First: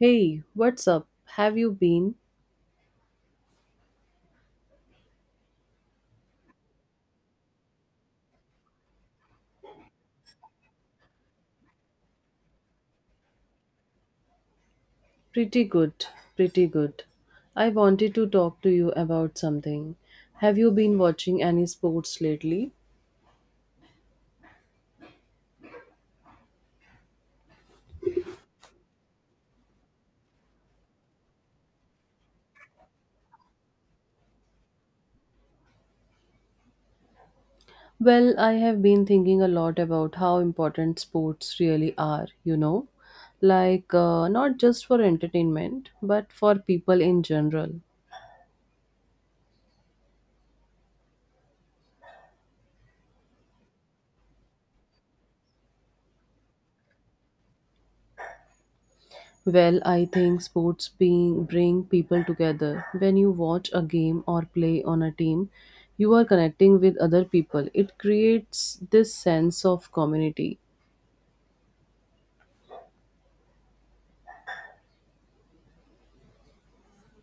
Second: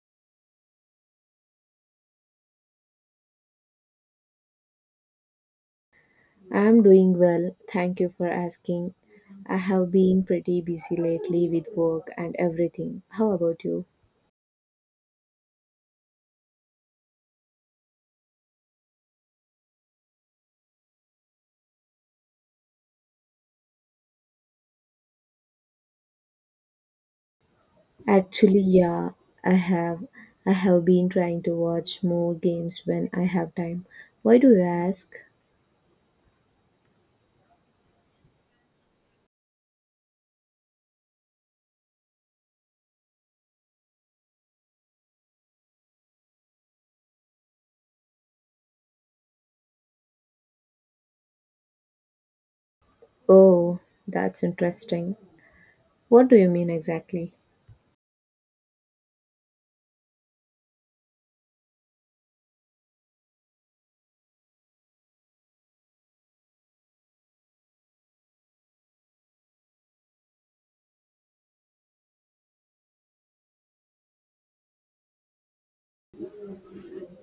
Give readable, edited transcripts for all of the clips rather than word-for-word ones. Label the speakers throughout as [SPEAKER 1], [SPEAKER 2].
[SPEAKER 1] Hey, what's up? Have you been?
[SPEAKER 2] I'm doing well, thank you for asking. I have been pretty busy lately with work and everything. How about you?
[SPEAKER 1] Pretty good, pretty good. I wanted to talk to you about something. Have you been watching any sports lately?
[SPEAKER 2] Actually, yeah, I have. I have been trying to watch more games when I have time. Why do you ask?
[SPEAKER 1] Well, I have been thinking a lot about how important sports really are, you know? Like, not just for entertainment, but for people in general.
[SPEAKER 2] Oh, that's interesting. What do you mean exactly?
[SPEAKER 1] Well, I think sports being bring people together. When you watch a game or play on a team, you are connecting with other people. It creates this sense of community.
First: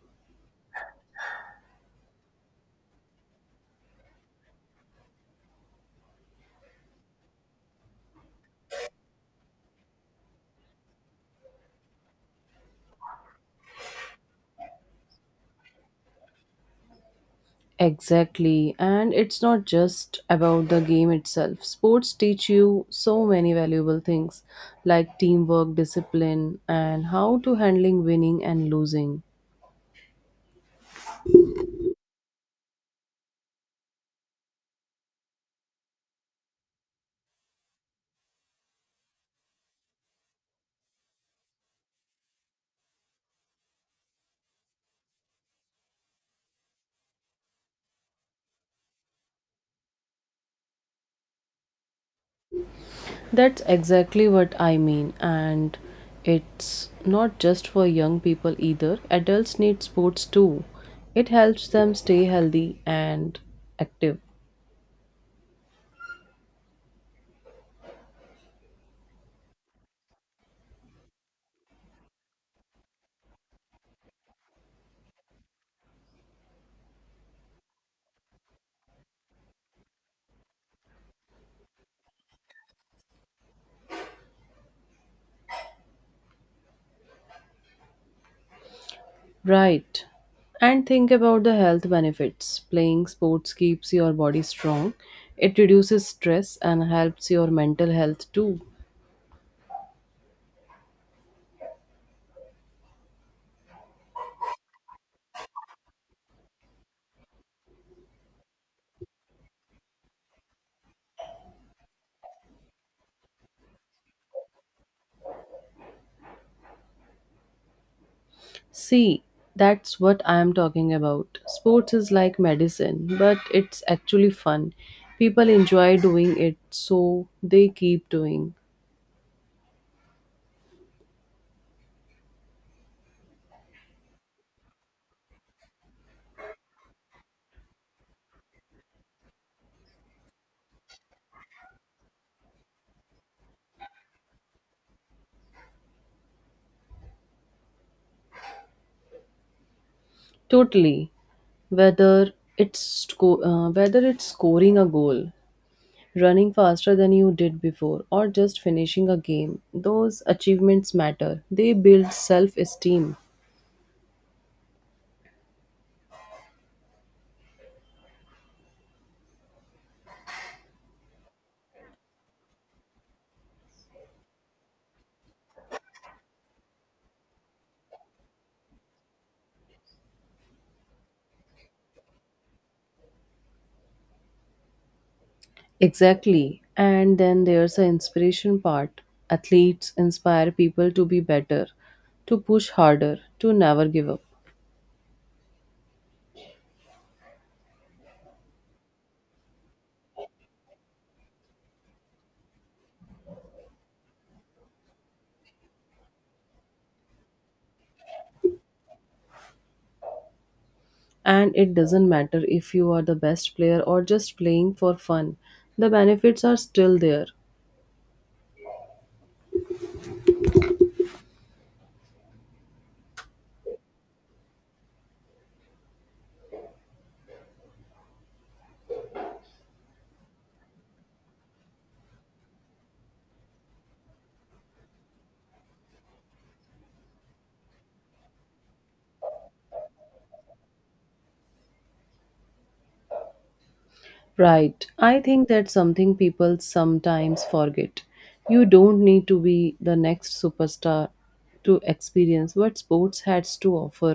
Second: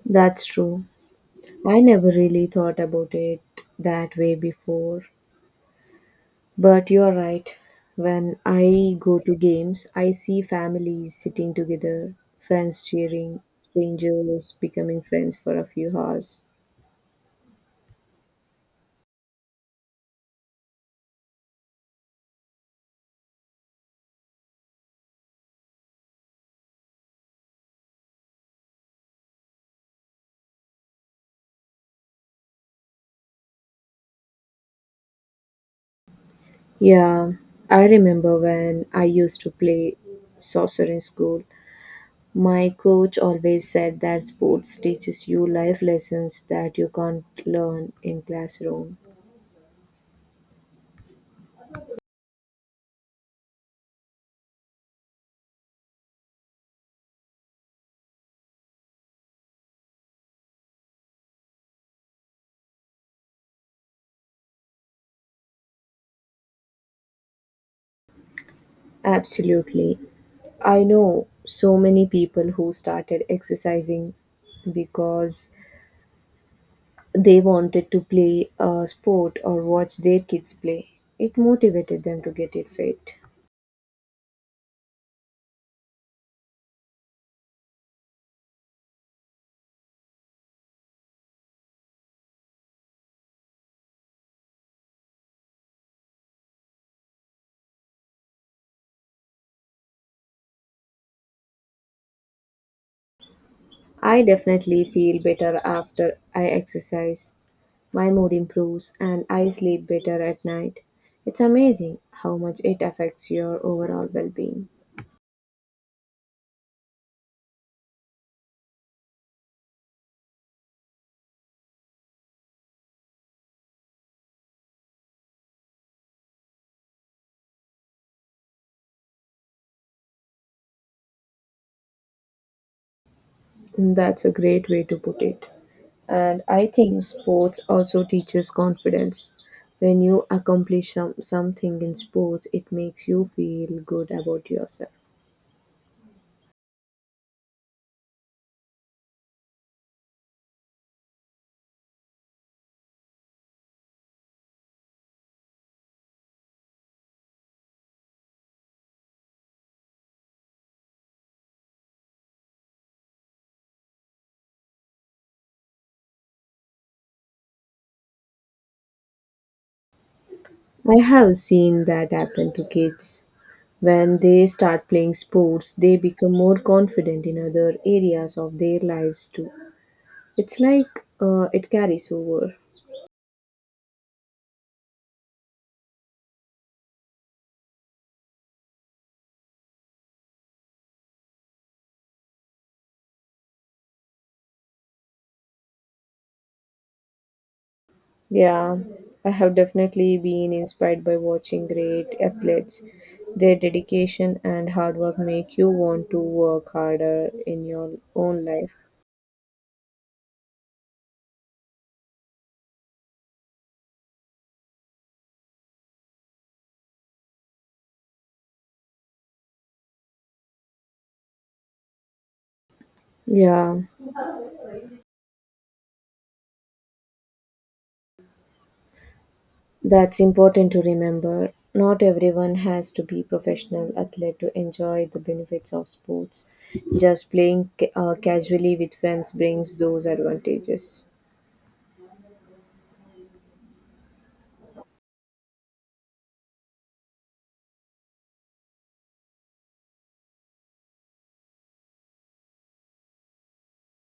[SPEAKER 2] That's true. I never really thought about it that way before. But you're right. When I go to games, I see families sitting together, friends cheering, strangers becoming friends for a few hours.
[SPEAKER 1] Exactly, and it's not just about the game itself. Sports teach you so many valuable things like teamwork, discipline, and how to handling winning and losing.
[SPEAKER 2] Yeah, I remember when I used to play soccer in school. My coach always said that sports teaches you life lessons that you can't learn in classroom.
[SPEAKER 1] That's exactly what I mean, and it's not just for young people either. Adults need sports too. It helps them stay healthy and active.
[SPEAKER 2] Absolutely. I know so many people who started exercising because they wanted to play a sport or watch their kids play. It motivated them to get it fit.
[SPEAKER 1] Right. And think about the health benefits. Playing sports keeps your body strong, it reduces stress and helps your mental health too.
[SPEAKER 2] I definitely feel better after I exercise. My mood improves and I sleep better at night. It's amazing how much it affects your overall well being.
[SPEAKER 1] See, that's what I am talking about. Sports is like medicine, but it's actually fun. People enjoy doing it, so they keep doing.
[SPEAKER 2] That's a great way to put it. And I think sports also teaches confidence. When you accomplish something in sports, it makes you feel good about yourself.
[SPEAKER 1] Totally. Whether it's scoring a goal, running faster than you did before, or just finishing a game, those achievements matter. They build self-esteem.
[SPEAKER 2] I have seen that happen to kids. When they start playing sports, they become more confident in other areas of their lives too. It's like it carries over.
[SPEAKER 1] Exactly. And then there's the inspiration part. Athletes inspire people to be better, to push harder, to never give up.
[SPEAKER 2] Yeah, I have definitely been inspired by watching great athletes. Their dedication and hard work make you want to work harder in your own life.
[SPEAKER 1] And it doesn't matter if you are the best player or just playing for fun, the benefits are still there.
[SPEAKER 2] Yeah. That's important to remember. Not everyone has to be professional athlete to enjoy the benefits of sports. Just playing casually with friends brings those advantages.
[SPEAKER 1] Right. I think that's something people sometimes forget. You don't need to be the next superstar to experience what sports has to offer.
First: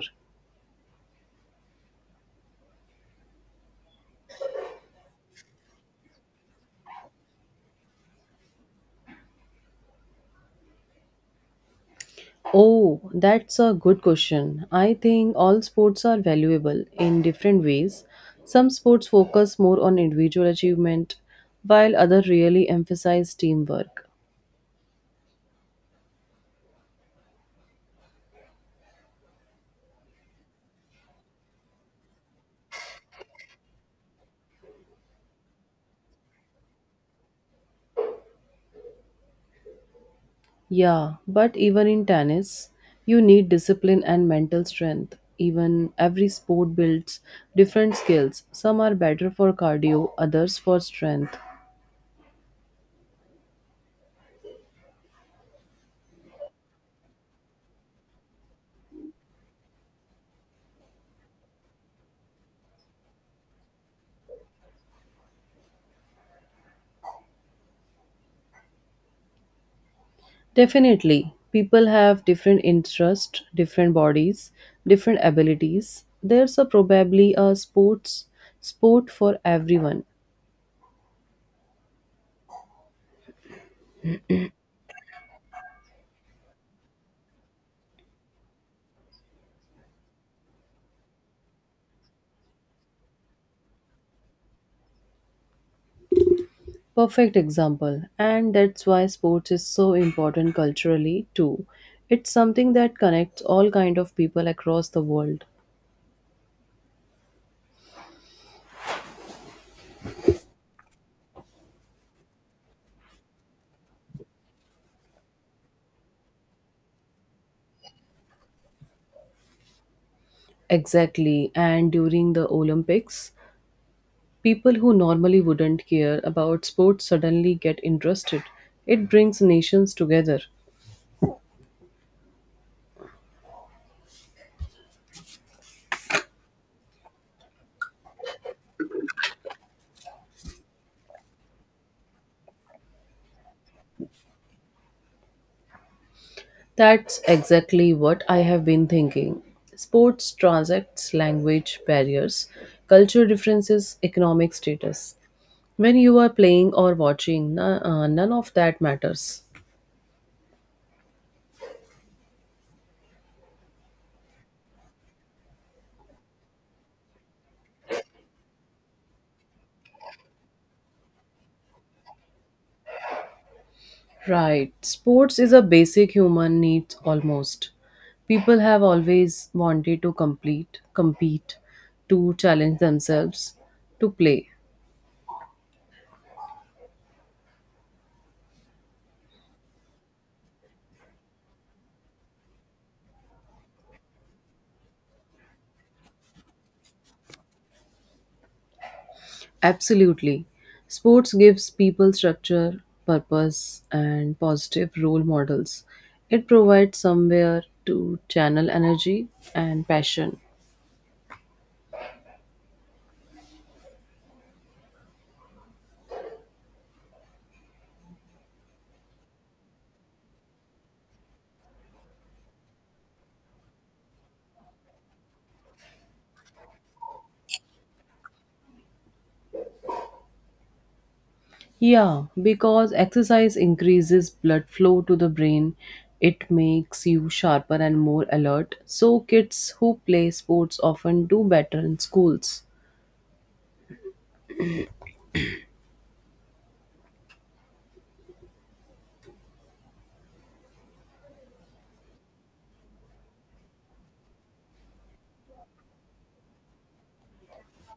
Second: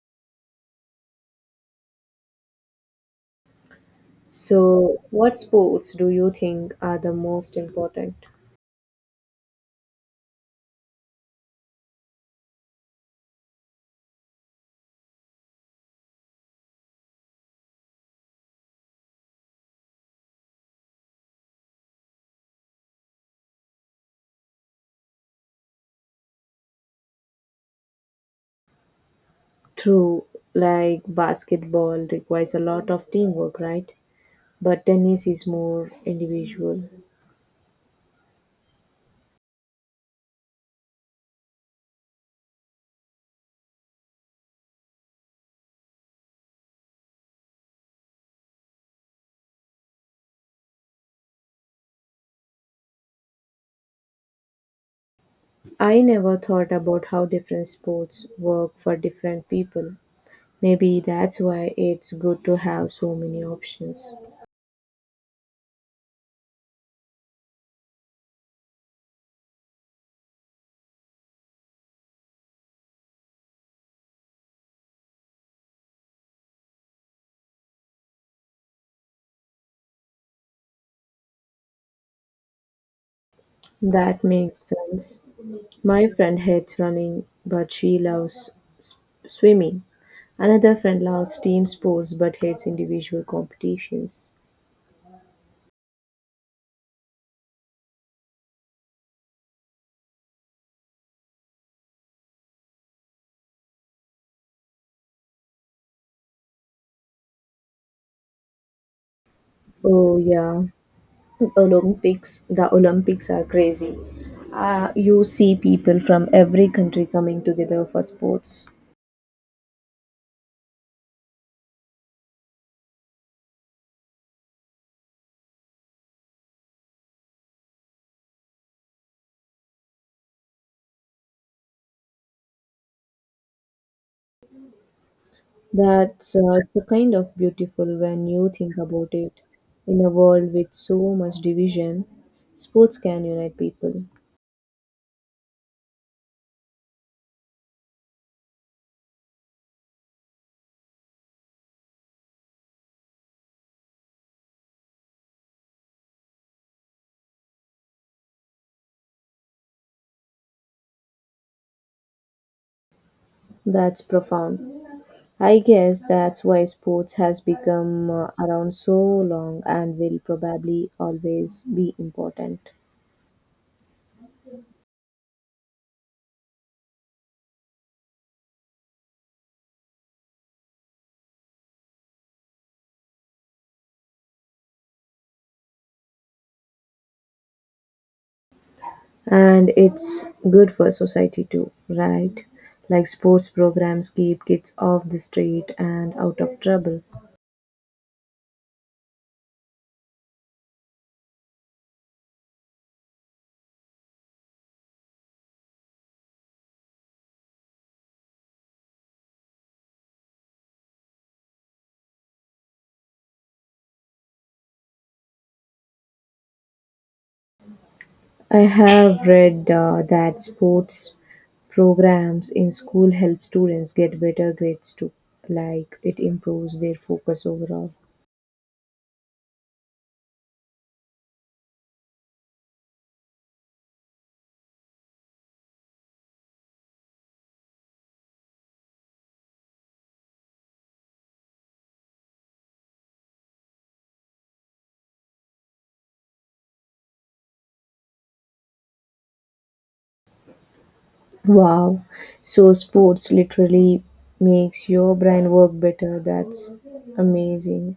[SPEAKER 2] So, what sports do you think are the most important?
[SPEAKER 1] Oh, that's a good question. I think all sports are valuable in different ways. Some sports focus more on individual achievement, while others really emphasize teamwork.
[SPEAKER 2] True, like basketball requires a lot of teamwork, right? But tennis is more individual.
[SPEAKER 1] Yeah, but even in tennis, you need discipline and mental strength. Even every sport builds different skills. Some are better for cardio, others for strength.
[SPEAKER 2] I never thought about how different sports work for different people. Maybe that's why it's good to have so many options.
[SPEAKER 1] Definitely. People have different interests, different bodies, different abilities. There's a probably a sport for everyone.
[SPEAKER 2] That makes sense. My friend hates running, but she loves s- swimming. Another friend loves team sports but hates individual competitions.
[SPEAKER 1] Perfect example. And that's why sports is so important culturally too. It's something that connects all kind of people across the world.
[SPEAKER 2] Oh yeah, Olympics. The Olympics are crazy. You see people from every country coming together for sports.
[SPEAKER 1] Exactly. And during the Olympics, people who normally wouldn't care about sports suddenly get interested. It brings nations together.
[SPEAKER 2] That's it's a kind of beautiful when you think about it. In a world with so much division, sports can unite people.
[SPEAKER 1] That's exactly what I have been thinking. Sports transacts language barriers, culture differences, economic status. When you are playing or watching, none of that matters.
[SPEAKER 2] That's profound. I guess that's why sports has become around so long and will probably always be important.
[SPEAKER 1] Right. Sports is a basic human need almost. People have always wanted to complete, compete, to challenge themselves, to play.
[SPEAKER 2] And it's good for society too, right? Like sports programs keep kids off the street and out of trouble.
[SPEAKER 1] Absolutely. Sports gives people structure, purpose, and positive role models. It provides somewhere to channel energy and passion.
[SPEAKER 2] I have read that sports programs in school help students get better grades too, like it improves their focus overall.
[SPEAKER 1] Yeah, because exercise increases blood flow to the brain, it makes you sharper and more alert. So, kids who play sports often do better in schools.
[SPEAKER 2] Wow, so sports literally makes your brain work better. That's amazing.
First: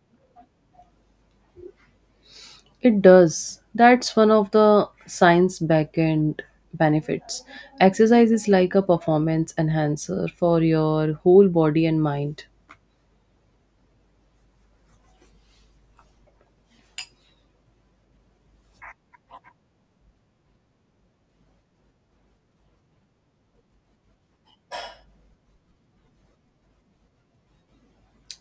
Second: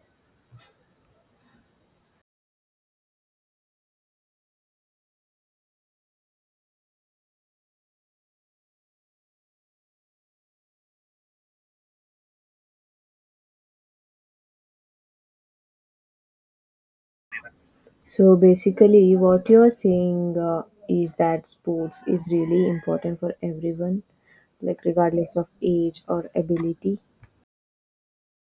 [SPEAKER 1] It does. That's one of the science backend benefits. Exercise is like a performance enhancer for your whole body and mind.
[SPEAKER 2] So basically, what you're saying is that sports is really important for everyone, like regardless of age or ability.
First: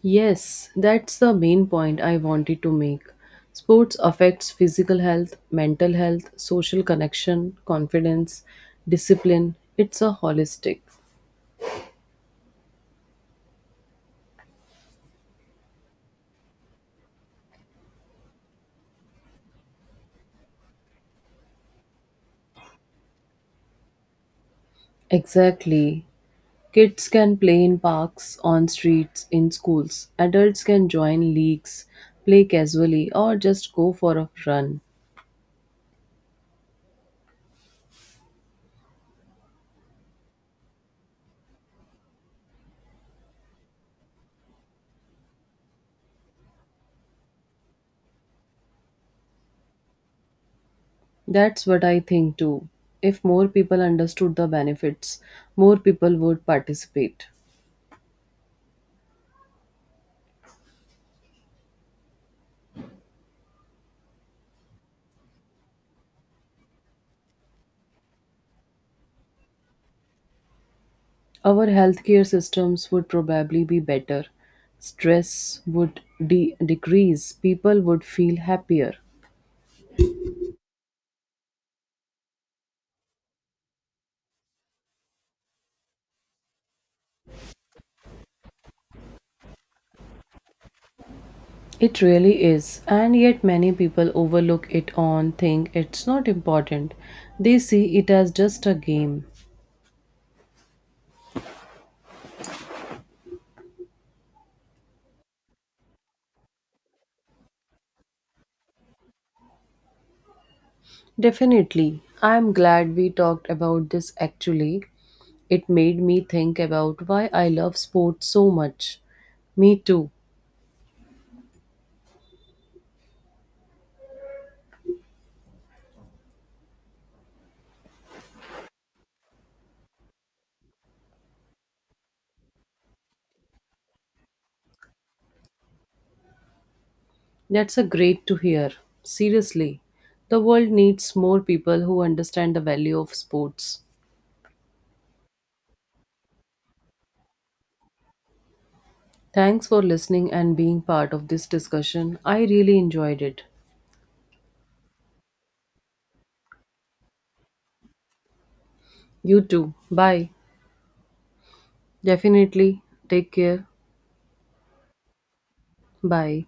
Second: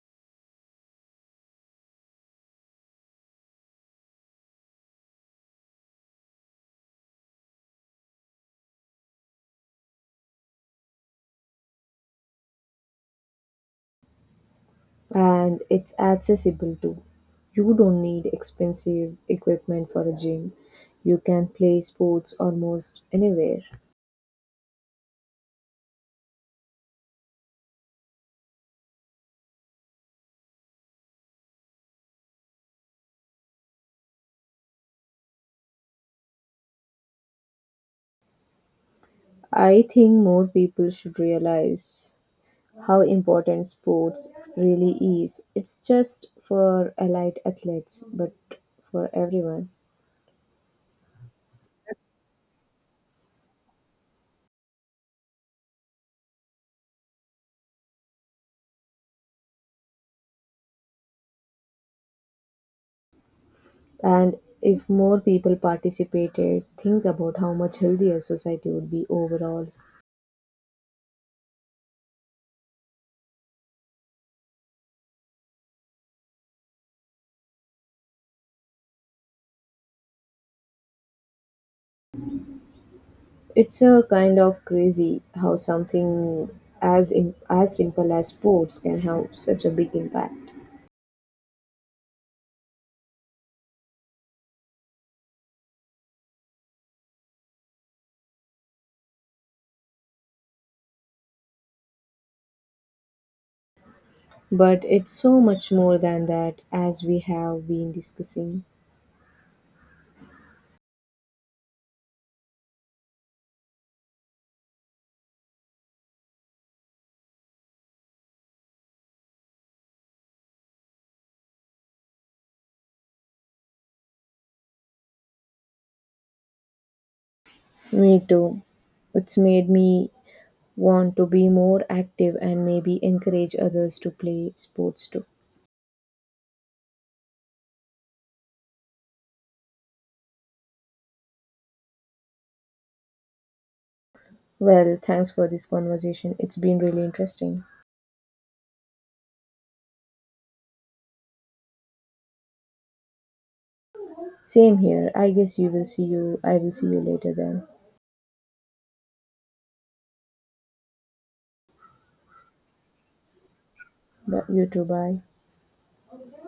[SPEAKER 1] Yes, that's the main point I wanted to make. Sports affects physical health, mental health, social connection, confidence, discipline. It's a holistic.
[SPEAKER 2] And it's accessible too. You don't need expensive equipment for a gym. You can play sports almost anywhere.
[SPEAKER 1] Exactly. Kids can play in parks, on streets, in schools. Adults can join leagues, play casually, or just go for a run.
[SPEAKER 2] I think more people should realize how important sports really is. It's just for elite athletes, but for everyone.
[SPEAKER 1] That's what I think too. If more people understood the benefits, more people would participate.
[SPEAKER 2] And if more people participated, think about how much healthier society would be overall.
[SPEAKER 1] Our healthcare systems would probably be better. Stress would decrease. People would feel happier.
[SPEAKER 2] It's a kind of crazy how something as simple as sports can have such a big impact.
[SPEAKER 1] It really is, and yet many people overlook it and think it's not important. They see it as just a game.
[SPEAKER 2] But it's so much more than that, as we have been discussing.
[SPEAKER 1] Definitely, I'm glad we talked about this actually. It made me think about why I love sports so much. Me too.
[SPEAKER 2] Me too. It's made me want to be more active and maybe encourage others to play sports too.
[SPEAKER 1] That's a great to hear. Seriously, the world needs more people who understand the value of sports.
[SPEAKER 2] Well, thanks for this conversation. It's been really interesting.
[SPEAKER 1] Thanks for listening and being part of this discussion. I really enjoyed it.
[SPEAKER 2] Same here. I guess you will see you. I will see you later then.
[SPEAKER 1] You too. Bye. Definitely. Take care.
[SPEAKER 2] But you too. Bye.
[SPEAKER 1] Bye.